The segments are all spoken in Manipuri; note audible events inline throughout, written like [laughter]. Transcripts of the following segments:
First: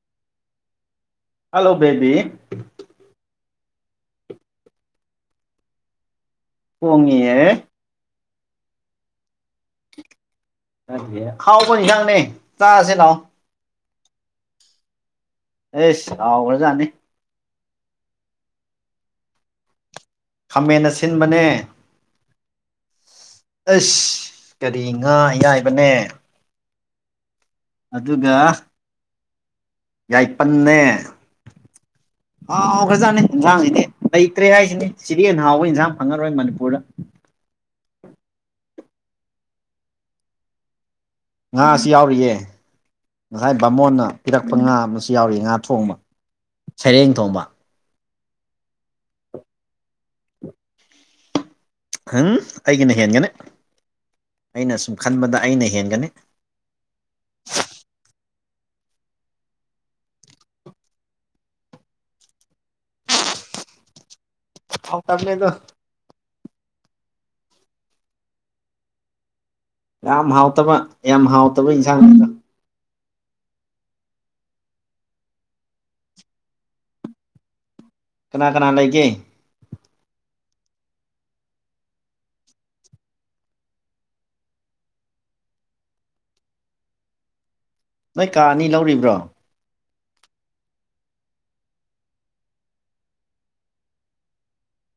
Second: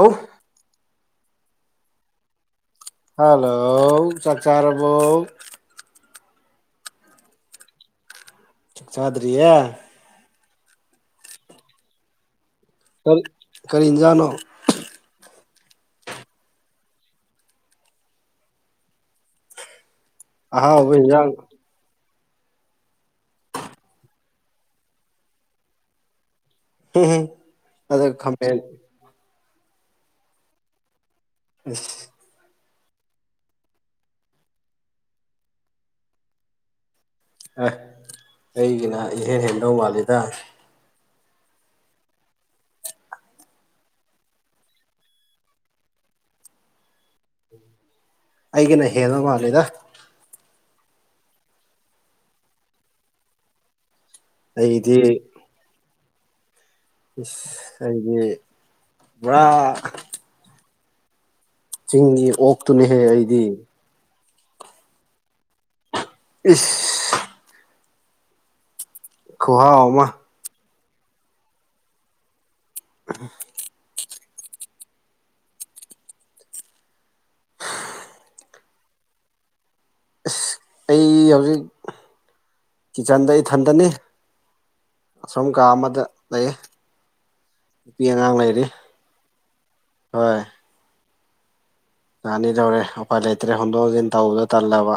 ꯑꯧ ꯍꯜꯂꯣ ꯕꯦꯕꯤ ꯍꯜꯂꯣ ꯆꯥꯛꯆꯥꯥꯔꯕꯣ ꯊꯣꯡꯉꯤꯌꯦ ꯆꯥꯛ ꯆꯗ꯭ꯔꯤꯌꯦ ꯍꯥꯎꯕ ꯏꯪꯖꯥꯡꯅꯦ ꯆꯥꯁꯦ ꯂꯥꯎ ꯀꯔꯤ ꯀꯔꯤ ꯏꯟꯖꯥꯡꯅꯣ ꯑꯦꯁ ꯍꯥꯎꯒ꯭ꯔꯖꯥꯠꯅꯤ ꯈꯥꯃꯦꯟ ꯑꯍꯥꯎꯕ ꯏꯟꯖꯥꯡ ꯑꯁꯤꯟꯕꯅꯦ ꯑꯁ ꯀꯔꯤ ꯉꯥ ꯑꯌꯥꯏꯕꯅꯦ [unintelligible] ꯑꯗ ꯑꯗꯨꯒ ꯈꯥꯃꯦꯟ ꯌꯥꯏꯄꯟꯅꯦ ꯑꯁ ꯍꯥꯎꯒ꯭ꯔꯖꯥꯠꯅꯤ ꯏꯟꯖꯥꯡꯖꯤꯗꯤ ꯂꯩꯇ꯭ꯔꯦ ꯍꯥꯏꯖꯤꯅꯤ ꯁꯤꯗꯩ ꯍꯦꯟꯅ ꯍꯥꯎꯕ ꯏꯟꯖꯥꯡ ꯐꯪꯉꯔꯣꯏ ꯃꯅꯤꯄꯨꯔꯗ ꯑꯦ ꯑꯩꯒꯤꯅ ꯏꯍꯦꯟ ꯍꯦꯟꯗꯧ ꯃꯥꯜꯂꯤꯗ ꯉꯥꯁꯨ ꯌꯥꯎꯔꯤꯌꯦ ꯉꯁꯥꯏ ꯕꯥꯃꯣꯟꯅ ꯄꯤꯔꯛꯄ ꯉꯥ ꯑꯃꯁꯨ ꯌꯥꯎꯔꯤ ꯉꯥ ꯊꯣꯡꯕ ꯁꯩꯔꯦꯡ ꯊꯣꯡꯕ ꯑꯩꯒꯤꯅ ꯍꯦꯂ ꯃꯥꯂꯤꯗ ꯍꯪ ꯑꯩꯒꯤꯅ ꯍꯦꯟꯒꯅꯤ ꯑꯩꯅ ꯑꯩꯗꯤ ꯁꯨꯝ ꯈꯟꯕꯗ ꯑꯩꯅ ꯍꯦꯟꯒꯅꯤ ꯏꯁ ꯑꯩꯗꯤ ꯕꯨꯔꯥ ꯆꯤꯡꯒꯤ ꯑꯣꯛꯇꯨꯅꯦꯍꯦ ꯑꯩꯗꯤ ꯍꯥꯎꯇꯝꯅꯦ ꯑꯗꯨ ꯏꯁ ꯈꯨꯍꯥꯎ ꯑꯃ ꯌꯥꯝ ꯍꯥꯎꯇꯕ ꯌꯥꯝ ꯍꯥꯎꯇꯕ ꯏꯟꯖꯥꯡꯅꯤꯑꯗꯨ [unintelligible] ꯀꯅꯥ ꯀꯅꯥ ꯂꯩꯒꯦ꯫ ꯏꯁ ꯑꯩ ꯍꯧꯖꯤꯛ ꯀꯤꯆꯟꯗ ꯏꯊꯟꯇꯅꯦ ꯑꯁꯣꯝ ꯀꯥ ꯑꯃꯗ ꯂꯩꯌꯦ ꯅꯨꯄꯤ ꯅꯣꯏ ꯑꯉꯥꯡ ꯀꯥ ꯂꯩꯔꯦ ꯑꯅꯤ ꯂꯧꯔꯤꯕ꯭ꯔꯣ ꯍꯣꯏ ꯑꯥ ꯑꯅꯤ ꯇꯧꯔꯦ ꯎꯄꯥꯏ ꯂꯩꯇ꯭ꯔꯦ ꯍꯣꯟꯗꯣꯛ ꯍꯣꯟꯖꯤꯟ ꯇꯧꯕꯗꯣ ꯇꯜꯂꯕ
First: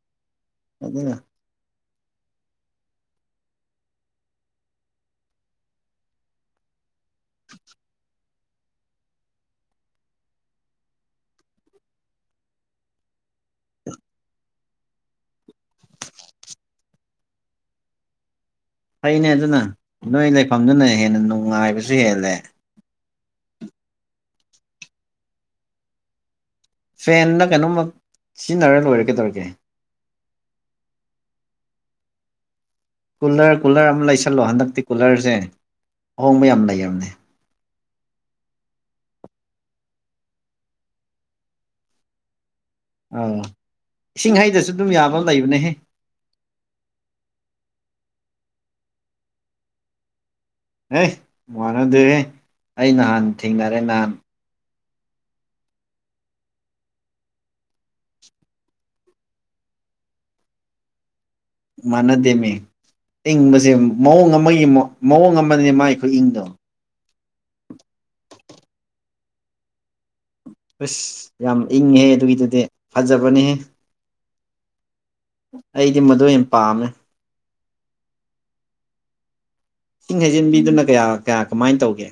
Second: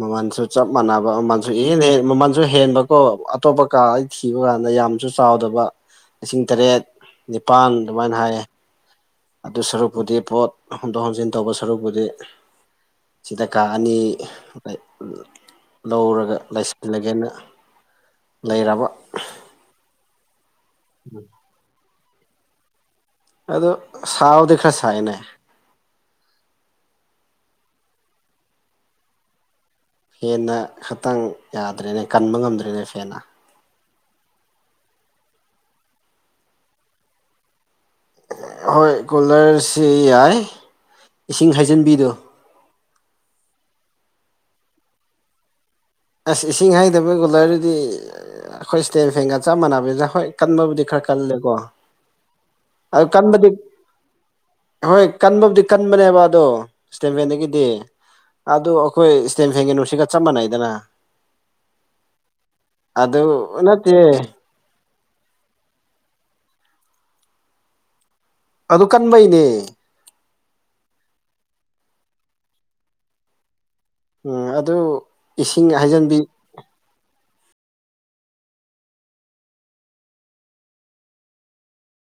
ꯃꯃꯟꯁꯨ ꯆꯞ ꯃꯥꯟꯅꯕ ꯑꯗꯨꯅ ꯑꯃ ꯖꯨꯍꯦꯟ ꯍꯦꯟ ꯃꯃꯟꯖꯨ ꯍꯦꯟꯕꯀꯣ ꯑꯇꯣꯞꯄ ꯀꯥ ꯑꯩ ꯊꯤꯕ ꯀꯥꯟꯗ ꯌꯥꯝꯁꯨ ꯆꯥꯎꯗꯕ ꯂꯤꯁꯤꯡ ꯇꯔꯦꯠ ꯅꯤꯄꯥꯟ ꯑꯗꯨꯃꯥꯏꯅ ꯍꯥꯏꯌꯦ ꯑꯗꯨ ꯁꯔꯨꯛꯄꯨꯗꯤ ꯄꯣꯠ ꯍꯣꯡꯗꯣꯛ ꯍꯣꯟꯖꯤꯟ ꯇꯧꯕ ꯁꯔꯨꯛꯄꯨꯗꯤ꯫ ꯁꯤꯗ ꯀꯥ ꯑꯅꯤ ꯑꯦ ꯑꯥ ꯂꯩ ꯂꯧꯔꯒ ꯂꯩꯁꯤꯜꯂꯒꯦꯅ ꯂꯩꯔꯕ ꯐꯩꯅꯦ ꯑꯗꯨꯅ ꯅꯣꯏ ꯂꯩꯐꯝꯗꯨꯅ ꯍꯦꯟꯅ ꯅꯨꯡꯉꯥꯏꯕꯁꯨ ꯍꯦꯜꯂꯦ ꯑꯗꯨ ꯁꯥꯎꯗꯤ ꯈꯔ ꯁꯥꯏꯅꯦ ꯐꯦꯟꯂ ꯀꯩꯅꯣꯝꯃ ꯆꯤꯟꯅꯔ ꯂꯣꯏꯔꯦ ꯀꯩꯗꯧꯔꯒꯦ ꯐꯦꯟꯅ ꯈꯥꯇꯡ ꯌꯥꯗ꯭ꯔꯦꯅꯦ ꯀꯟꯕ ꯉꯝꯗ꯭ꯔꯦꯅꯦ ꯐꯦꯟꯅ ꯀꯨꯜꯂꯔ ꯀꯨꯜꯂꯔ ꯑꯃ ꯂꯩꯁꯜꯂꯣ ꯍꯟꯗꯛꯇꯤ ꯀꯨꯂꯔꯖꯦ ꯑꯍꯣꯡꯕ ꯌꯥꯝ ꯂꯩꯔꯝꯅꯦ ꯍꯣꯏ ꯀꯨꯂꯔꯁꯤ ꯌꯥꯏ ꯏꯁꯤꯡ ꯍꯩꯖꯤꯟꯕꯤꯗꯣ ꯑꯪ ꯏꯁꯤꯡ ꯍꯩꯗꯁꯨ ꯑꯗꯨꯝ ꯌꯥꯕ ꯑꯝ ꯂꯩꯕꯅꯦꯍꯦ ꯑꯁ ꯏꯁꯤꯡ ꯍꯩꯗꯕ ꯀꯨꯂꯔꯗꯤ ꯑꯩꯈꯣꯏ ꯏꯁꯇꯦꯟ ꯐꯦꯟꯒ ꯆꯞ ꯃꯥꯟꯕꯅꯤꯗ ꯍꯣꯏ ꯀꯟꯕꯕꯨꯗꯤ ꯍꯦ ꯈꯔ ꯀꯜꯂꯦꯀꯣ ꯃꯥꯟꯅꯗꯦꯍꯦ ꯑꯩ ꯑꯗꯨ ꯅꯍꯥꯟ ꯀꯟꯕꯗꯤ꯫ ꯊꯦꯡꯅꯔꯦ ꯅꯍꯥꯟ ꯍꯣꯏ ꯀꯟꯕꯕꯨꯗꯤ ꯀꯟꯕꯅꯦꯕ ꯑꯗꯣ ꯏꯁꯇꯦꯟ ꯐꯦꯟꯗꯒꯤꯗꯤ ꯑꯗꯨ ꯑꯩꯈꯣꯏ ꯏꯁꯇꯦꯟ ꯐꯦꯟꯒꯤ ꯆꯞ ꯃꯥꯟꯅꯩꯗꯅ ꯃꯥꯟꯅꯗꯦꯃꯤ ꯑꯗꯨ ꯏꯪꯕꯁꯦ ꯅꯠꯇꯦ ꯃꯑꯣꯡ ꯑꯃꯒꯤ ꯃꯥ ꯃꯑꯣꯡ ꯑꯃꯅꯦ ꯃꯥꯏ ꯈꯨꯏꯪꯗꯣ ꯑꯗꯨ ꯀꯟꯕꯩꯅꯦ ꯑꯁ ꯌꯥꯝ ꯏꯪꯉꯦꯍꯦ ꯑꯗꯨꯒꯤꯗꯨꯗꯤ ꯐꯖꯕꯅꯤꯍꯦ ꯎꯝ ꯑꯗꯨ ꯏꯁꯤꯡ ꯑꯩꯗꯤ ꯍꯩꯖꯤꯟꯕꯤ ꯃꯗꯨ ꯑꯣꯏꯅ ꯄꯥꯝꯃꯦ ꯏꯁꯤꯡ ꯍꯩꯖꯤꯟꯕꯤꯗꯨꯅ ꯀꯌꯥ ꯀꯌꯥ ꯀꯃꯥꯏꯟ ꯇꯧꯒꯦ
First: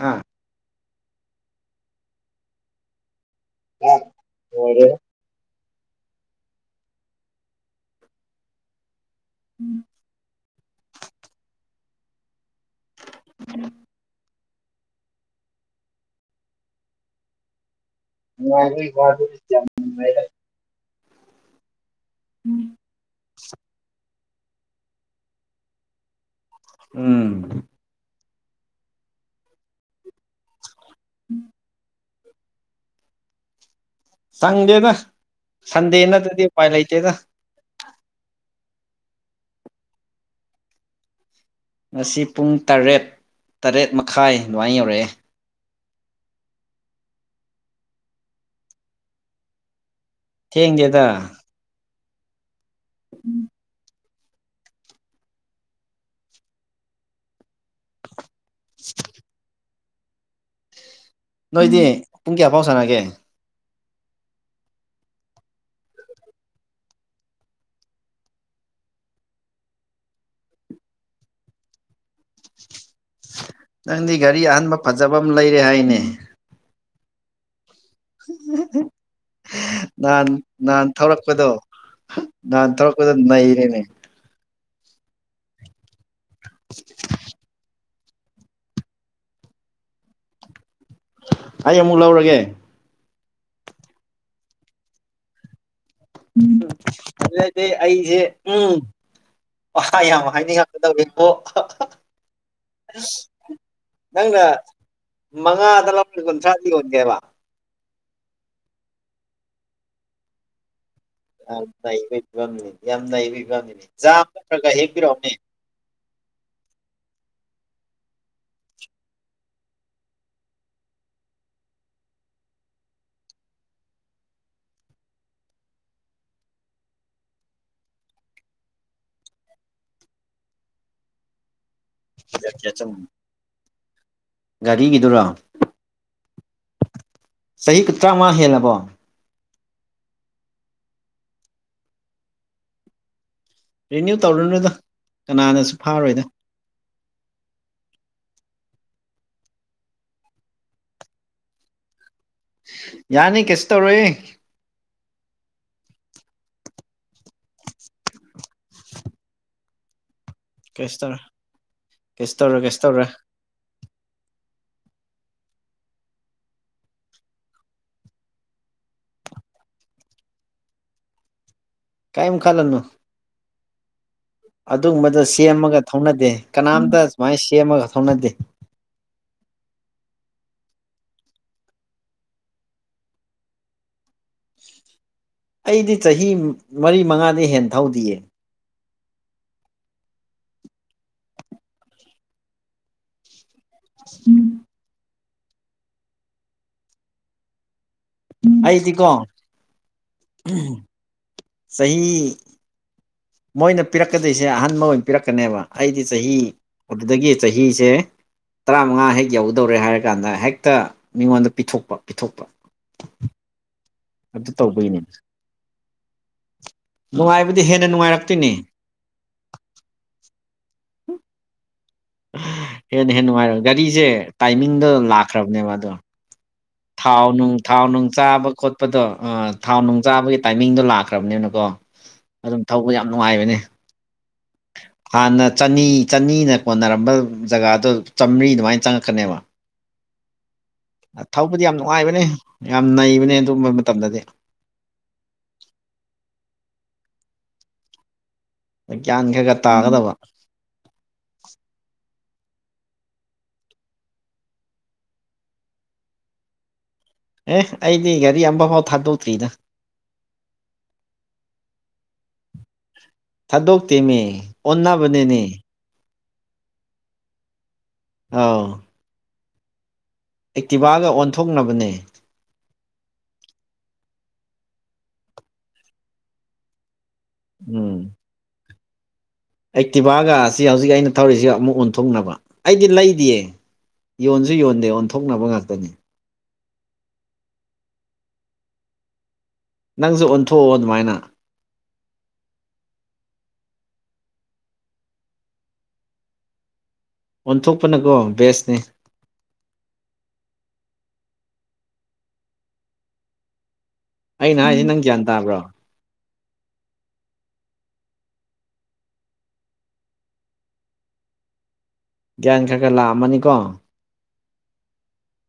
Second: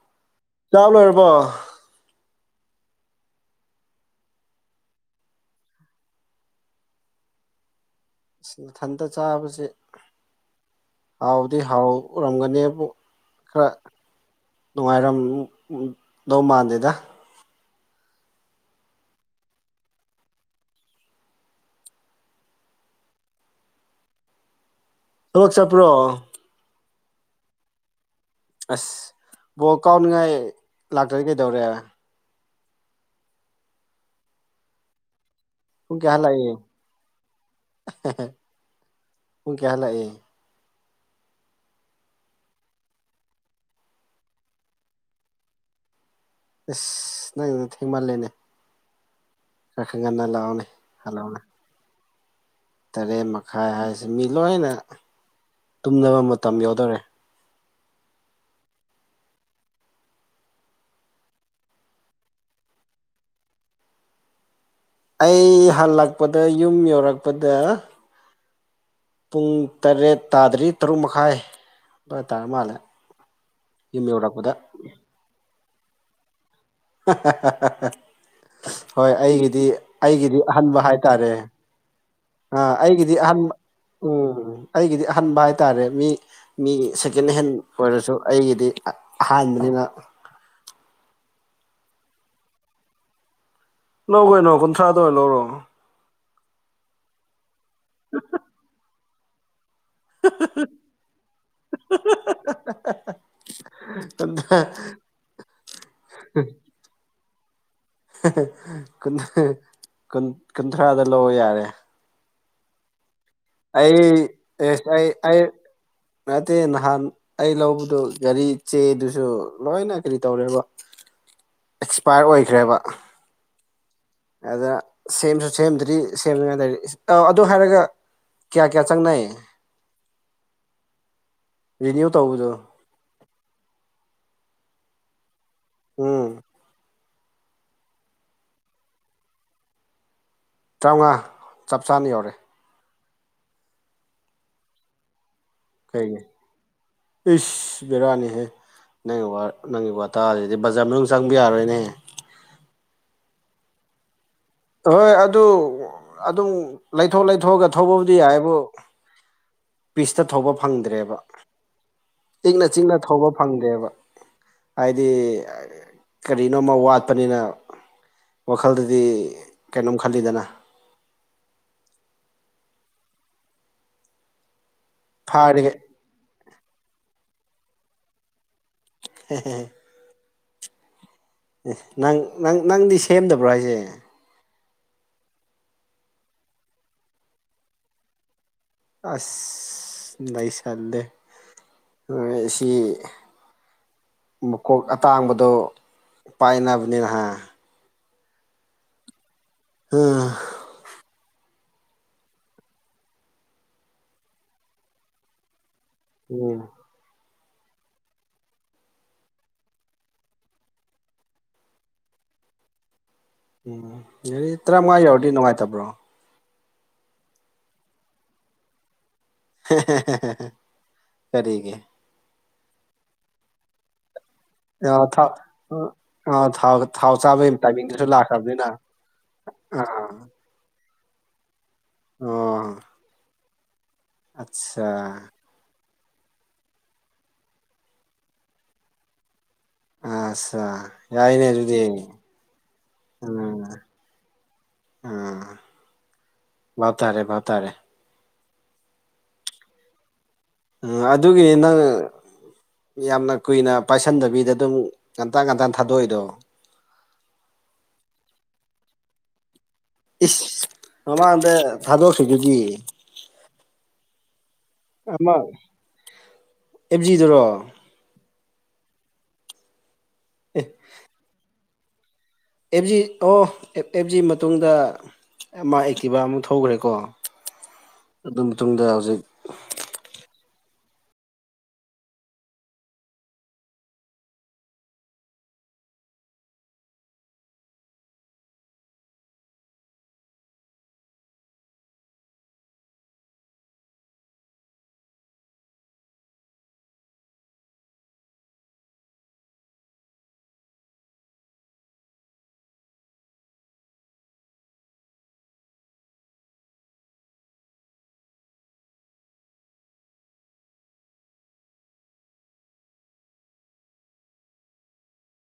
ꯍꯥ ꯆꯥꯛ ꯂꯣꯏꯔꯕꯣ ꯑꯣꯛ ꯂꯣꯏꯔꯦ ꯏꯁ ꯏꯊꯟꯇ ꯆꯥꯕꯁꯦ ꯍꯥꯎꯗꯤ ꯍꯥꯎꯔꯝꯒꯅꯦ ꯈꯔ ꯅꯨꯡꯉꯥꯏꯔꯝꯗꯧ ꯃꯥꯟꯗꯦꯗ ꯅꯨꯉꯥꯏꯕꯩ ꯋꯥꯗꯤ ꯌꯥꯝ ꯅꯨꯡꯉꯥꯏꯗ ꯎꯝ ꯊꯕꯛ ꯆꯠꯄ꯭ꯔꯣ꯫ ꯎꯝ ꯑꯁ ꯕꯣꯜ ꯀꯥꯎꯅꯤꯡꯉꯥꯏ ꯂꯥꯛꯇ꯭ꯔꯗꯤ ꯀꯩꯗꯧꯔꯦ ꯁꯪꯗꯦꯗ ꯄꯨꯡ ꯁꯟꯗꯦ ꯀꯌꯥ ꯍꯜꯂꯛꯏ ꯅꯠꯇ꯭ꯔꯗꯤ ꯎꯄꯥꯏ ꯂꯩꯇꯦꯗ ꯄꯨꯡ ꯀꯌꯥ ꯍꯜꯂꯛꯏ ꯉꯁꯤ ꯄꯨꯡ ꯇꯔꯦꯠ ꯇꯔꯦꯠ ꯃꯈꯥꯏ ꯑꯗꯨꯃꯥꯏ ꯌꯧꯔꯛꯑꯦ ꯑꯁ ꯅꯪꯒꯤꯗꫭ ꯊꯦꯡꯃꯜꯂꯦꯅꯦ ꯈꯔ ꯈꯔ ꯉꯟꯅ ꯂꯥꯎꯅꯦ ꯊꯦꯡꯗꯦꯗ ꯍꯜꯂꯥꯎꯂ ꯇꯔꯦꯠ ꯃꯈꯥꯏ ꯍꯥꯏꯁꯤ ꯃꯤ ꯂꯣꯏꯅ ꯇꯨꯝꯅꯕ ꯃꯇꯝ ꯌꯧꯗꯧꯔꯦ [inaudible] ꯅꯣꯏꯗꯤ ꯄꯨꯡ ꯀꯌꯥꯐꯥꯎ ꯁꯥꯟꯅꯒꯦ ꯑꯩ ꯍꯜꯂꯛꯄꯗ ꯌꯨꯝ ꯌꯧꯔꯛꯄꯗ ꯄꯨꯡ ꯇꯔꯦꯠ ꯇꯥꯗ꯭ꯔꯤ ꯇꯔꯨꯛ ꯃꯈꯥꯏ ꯑꯗꯋꯥꯏ ꯇꯥꯔ ꯃꯥꯜꯂꯦ ꯌꯨꯝ ꯅꯪꯗꯤ ꯒꯥꯔꯤ ꯌꯧꯔꯛꯄꯗ ꯑꯍꯥꯟꯕ ꯐꯖꯕ ꯑꯃ ꯂꯩꯔꯦ ꯍꯥꯏꯅꯦ ꯍꯣꯏ ꯑꯩꯒꯤꯗꯤ ꯅꯍꯥꯟ ꯑꯩꯒꯤꯗꯤ ꯑꯍꯟꯕ ꯅꯍꯥꯟ ꯍꯥꯏꯇꯥꯔꯦ ꯊꯧꯔꯛꯄꯗꯣ ꯅꯍꯥꯟ ꯑꯥ ꯊꯧꯔꯛꯗꫭ ꯑꯩꯒꯤꯗꯤ ꯑꯍꯥꯟꯕ ꯅꯩꯔꯦꯅꯦ ꯎꯝ ꯑꯩꯒꯤꯗꯤ ꯑꯍꯟꯕ ꯍꯥꯏꯇꯥꯔꯦ ꯃꯤ ꯃꯤꯒꯤ ꯁꯦꯀꯦꯟꯍꯦꯟ ꯑꯣꯏꯔꯁꯨ ꯑꯩꯒꯤꯗꯤ ꯑꯍꯥꯟꯕꯅꯤꯅ ꯑꯩ ꯑꯃꯨꯛ ꯂꯧꯔꯒꯦ ꯂꯧ ꯀꯣꯏꯩꯅꯣ ꯀꯨꯟꯊ꯭ꯔꯥꯗ ꯑꯣꯏꯅ ꯂꯧꯔꯣ ꯍꯟꯗꯛꯇꯤ ꯑꯩꯖꯦ ꯎꯝ ꯋꯀꯥꯏ ꯌꯥꯝ ꯍꯥꯏꯅꯤꯡꯉꯛꯀꯗꯧꯔꯤꯕꯣ ꯑꯁ ꯅꯪꯅ ꯃꯉꯥꯗ ꯂꯧ ꯀꯨꯟꯊ꯭ꯔꯥꯗꯤ ꯌꯣꯟꯒꯦꯕ ꯀꯨꯟꯊ꯭ꯔꯥꯗ ꯂꯧꯔꫭ ꯌꯥꯝ ꯌꯥꯔꯦ ꯅꯩꯕꯩ ꯐꯤꯕꯝꯅꯤꯅꯦ ꯌꯥꯝ ꯅꯩꯕꯩ ꯐꯤꯕꯝꯃꯤꯅꯦ ꯑꯩ ꯖꯥ ꯅꯠꯇ꯭ꯔꯒ ꯑꯦꯁ ꯑꯩ ꯍꯦꯛꯄꯤꯔꯛꯑꯣꯅꯦ ꯑꯩ ꯅꯠꯇꯦ ꯅꯍꯥꯟ ꯑꯩ ꯂꯧꯕꯗꯨ ꯒꯥꯔꯤ ꯆꯦꯗꯨꯁꯨ ꯂꯣꯏꯅ ꯀꯔꯤ ꯇꯧꯔꯦꯕ ꯑꯦꯛꯁꯄꯥꯌꯔ ꯑꯣꯏꯈ꯭ꯔꯦꯕ ꯑꯗ ꯁꯦꯝꯖꯨ ꯁꯦꯝꯗ꯭ꯔꯤ ꯁꯦꯝꯅꯤꯉꯥꯏ ꯂꯩꯔꯤ ꯑꫭ ꯑꯗꯨ ꯍꯥꯏꯔꯒ ꯀꯌꯥ ꯀꯌꯥ ꯆꯪꯅꯩ ꯔꯤꯅꯤꯌꯨ ꯇꯧꯕꯗꯣ [inaudible] ꯒꯥꯔꯤꯒꯤꯗꯨꯔꯣ ꯎꯝ ꯆꯍꯤꯒ ꯇꯔꯥꯃꯉꯥ ꯍꯦꯜꯂꯕꯣ ꯇꯔꯥꯎꯉꯥ ꯆꯞ ꯆꯥꯅ ꯌꯧꯔꯦ ꯔꯤꯅ꯭ꯌꯨ ꯇꯧꯔꯨꯅꯨꯗ ꯀꯅꯥꯅꯁꯨ ꯀꯩꯒꯤ ꯐꯥꯔꯣꯏꯗ ꯏꯁ ꯕꯦꯔꯅꯤꯍꯦ ꯅꯪꯒꯤ ꯅꯪꯒꯤ ꯋꯥꯇꯥꯖꯤꯗꯤ ꯕꯖꯥꯔ ꯃꯅꯨꯡ ꯆꯪꯕ ꯌꯥꯔꯣꯏꯅꯦ ꯌꯥꯅꯤ ꯀꯩꯁꯨ ꯇꯧꯔꯣꯏꯌꯦ ꯍꯣꯏ ꯑꯗꯨ ꯑꯗꯨꯝ ꯂꯩꯊꯣꯛ ꯂꯩꯊꯣꯛꯑꯒ ꯊꯧꯕꯕꯨꯗꯤ ꯌꯥꯏꯕꯨ ꯄꯤꯁꯇ ꯊꯧꯕ ꯀꯩꯁꯨ ꯐꯪꯗ꯭ꯔꯦꯕ ꯇꯧꯔꯣꯏ ꯀꯩꯁꯨ ꯇꯧꯔꯣꯏ ꯏꯪꯅ ꯀꯩꯁꯨ ꯆꯤꯛꯅ ꯇꯧꯔꯣꯏ ꯊꯧꯕ ꯐꯪꯗꯦꯕ ꯍꯥꯏꯗꯤ ꯀꯔꯤꯅꯣꯃ ꯋꯥꯠꯄꯅꯤꯅ ꯋꯥꯈꯜꯗꯗꯤ ꯀꯩꯅꯣꯝ ꯈꯜꯂꯤꯗꯅ ꯀꯩꯝ ꯈꯜꯂꯨꯅꯨ ꯑꯗꯨꯒꯨꯝꯕꯗ ꯐꯥꯔꯒ ꯁꯦꯝꯃꯒ ꯊꯧꯅꯗꯦ ꯀꯅꯥꯝꯇ ꯁꯨꯃꯥꯏꯅ ꯁꯦꯝꯃꯒ ꯊꯧꯅꯗꯦ [unintelligible] ꯅꯪ ꯅꯪ ꯅꯪꯗꯤ ꯁꯦꯝꯗꯕ꯭ꯔꯣ ꯍꯥꯏꯖꯦ ꯑꯩꯗꯤ ꯆꯍꯤ ꯃꯔꯤ ꯃꯉꯥꯗꯤ ꯍꯦꯟ ꯊꯧꯗꯤꯌꯦ ꯑꯁ ꯅꯩꯁꯜꯂꯦ ꯁꯤ ꯃꯀꯣꯛ ꯑꯇꯥꯡꯕꯗꯣ ꯄꯥꯏꯅꯕꯅꯤꯅꯍꯥ ꯑꯩꯥꯏꯗꯤꯀꯣ ꯎꯝ ꯆꯍꯤ ꯃꯣꯏꯅ ꯄꯤꯔꯛꯀꯗꯣꯏꯁꯦ ꯑꯍꯟꯕ ꯑꯣꯏꯅ ꯄꯤꯔꯛꯀꯅꯦꯕ ꯑꯩꯗꯤ ꯆꯍꯤ ꯎꯝ ꯑꯗꯨꯗꯒꯤ ꯆꯍꯤꯁꯦ ꯇꯔꯥꯃꯉꯥ ꯍꯦꯛ ꯌꯧꯒꯗꯧꯔꯦ ꯍꯥꯏꯔ ꯀꯥꯟꯗ ꯍꯦꯛꯇ ꯃꯤꯉꯣꯟꯗ ꯄꯤꯊꯣꯛꯄ ꯄꯤꯊꯣꯛꯄ ꯎꯝ ꯑꯗꯨ ꯒꯥꯔꯤ ꯇꯧꯕꯩꯅꯦ ꯇꯔꯥꯃꯉꯥ ꯌꯧꯔꯗꯤ ꯅꯨꯡꯉꯥꯏꯇꯕ꯭ꯔꯣ ꯅꯨꯡꯉꯥꯏꯕꯗꯤ ꯍꯦꯟꯅ ꯅꯨꯡꯉꯥꯏꯔꯛꯇꯣꯏꯅꯦ ꯀꯔꯤꯒꯤ ꯍꯦꯟꯅ ꯍꯦꯟꯅ ꯅꯨꯡꯉꯥꯏꯔ ꯒꯥꯔꯤꯁꯦ ꯇꯥꯏꯃꯤꯡꯗꯣ ꯑꯥ ꯊꯥꯎ ꯂꯥꯛꯈ꯭ꯔꯕꯅꯦꯕ ꯑꯗꯣ ꯑꯥ ꯊꯥꯎ ꯅꯨꯡ ꯆꯥꯕꯒꯤ ꯊꯥꯎ ꯇꯥꯏꯃꯤꯡꯗꯨꯁꯨ ꯅꯨꯡ ꯆꯥꯕ ꯂꯥꯛꯈ꯭ꯔꯕꯅꯤꯅ ꯈꯣꯠꯄꯗꯣ ꯊꯥꯎ ꯅꯨꯡ ꯑꯥ ꯆꯥꯕꯒꯤ ꯇꯥꯏꯃꯤꯡꯗꯣ ꯂꯥꯛꯈ꯭ꯔꯕꯅꯤꯅꯀꯣ ꯑꯗꯨꯝ ꯊꯧꯕ ꯌꯥꯝ ꯅꯨꯡꯉꯥꯏꯕꯅꯦ ꯑꯠꯆꯥꯥ ꯍꯥꯟꯅ ꯆꯅꯤ ꯆꯅꯤꯅ ꯀꯣꯟꯅꯔꯝꯕ ꯖꯒꯥꯗꯣ ꯆꯥꯝꯃꯔꯤ ꯑꯗꯨꯃꯥꯏꯅ ꯆꯪꯉꯛꯀꯅꯦꯕ ꯑꯠꯁꯥ ꯌꯥꯏꯅꯦ ꯊꯧꯕꯗꯤ ꯌꯥꯝ ꯑꯗꯨꯗꯤ ꯅꯨꯡꯉꯥꯏꯕꯅꯦ ꯌꯥꯝ ꯅꯩꯕꯅꯦ ꯑꯗꯨꯝꯕ ꯃꯇꯝꯗꯗꯤ ꯎꯝ ꯕꯥꯞ ꯇꯥꯔꯦ ꯕꯥꯞ ꯇꯥꯔꯦ ꯒ꯭ꯌꯥꯟ ꯈꯔ ꯈꯔ ꯇꯥꯒꯗꯕ ꯎꯝ ꯑꯗꯨꯒꯤꯅꯤ ꯅꯪ ꯌꯥꯝꯅ ꯀꯨꯏꯅ ꯄꯥꯏꯁꯟꯗꯕꯤꯗ ꯑꯗꯨꯝ ꯉꯟꯇꯥ ꯉꯟꯇꯥ ꯊꯥꯗꯣꯛꯏꯗꯣ ꯑꯦ ꯑꯩꯗꯤ ꯒꯥꯔꯤ ꯑꯃꯐꯥꯎ ꯊꯥꯗꯣꯛꯇ꯭ꯔꯤꯗ ꯏꯁ ꯃꯃꯥꯡꯗ ꯊꯥꯗꯣꯛꯈꯤꯗꯨꯗꯤ ꯊꯥꯗꯣꯛꯇꯦꯃꯤ ꯑꯃ ꯑꯣꯟꯅꯕꯅꯦꯅꯦ ꯑꯦꯞꯖꯤꯗꯨꯔꯣ ꯑꯧ ꯑꯦ ꯑꯦꯛꯇꯤꯚꯒ ꯑꯣꯟꯊꯣꯛꯅꯕꯅꯦ ꯑꯦꯞꯖꯤ ꯑꯣ ꯑꯦꯞꯖꯤ ꯃꯇꯨꯡꯗ ꯃꯥ ꯑꯦꯛꯇꯤꯚ ꯑꯃꯨꯛ ꯊꯈ꯭ꯔꯦꯀꯣ ꯎꯝ ꯑꯗꯨ ꯃꯇꯨꯡꯗ ꯍꯧꯖꯤꯛ ꯑꯦꯛꯇꯤꯚꯥꯒ ꯑꯁꯤ ꯍꯧꯖꯤꯛ ꯑꯩꯅ ꯊꯧꯔꯤꯁꯤꯒ ꯑꯃꯨꯛ ꯑꯣꯟꯊꯣꯛꯅꯕ ꯑꯩꯗꯤ ꯂꯩꯗꯤꯌꯦ ꯌꯣꯟꯁꯨ ꯌꯣꯟꯗꯦ ꯑꯣꯟꯊꯣꯛꯅꯕ ꯉꯥꯛꯇꯅꯤ ꯅꯪꯁꯨ ꯑꯣꯟꯊꯣꯛꯑꯣ ꯑꯗꯨꯃꯥꯏꯅ ꯑꯣꯟꯊꯣꯛꯄꯅꯀꯣ ꯕꯦꯁꯅꯤ ꯑꯩꯅ ꯍꯥꯏꯁꯦ ꯅꯪ ꯒ꯭ꯌꯥꯟ ꯇꯥꯕ꯭ꯔꯣ ꯒ꯭ꯌꯥꯟ ꯈꯔ ꯈꯔ ꯂꯥꯛꯑꯝꯃꯅꯤꯀꯣ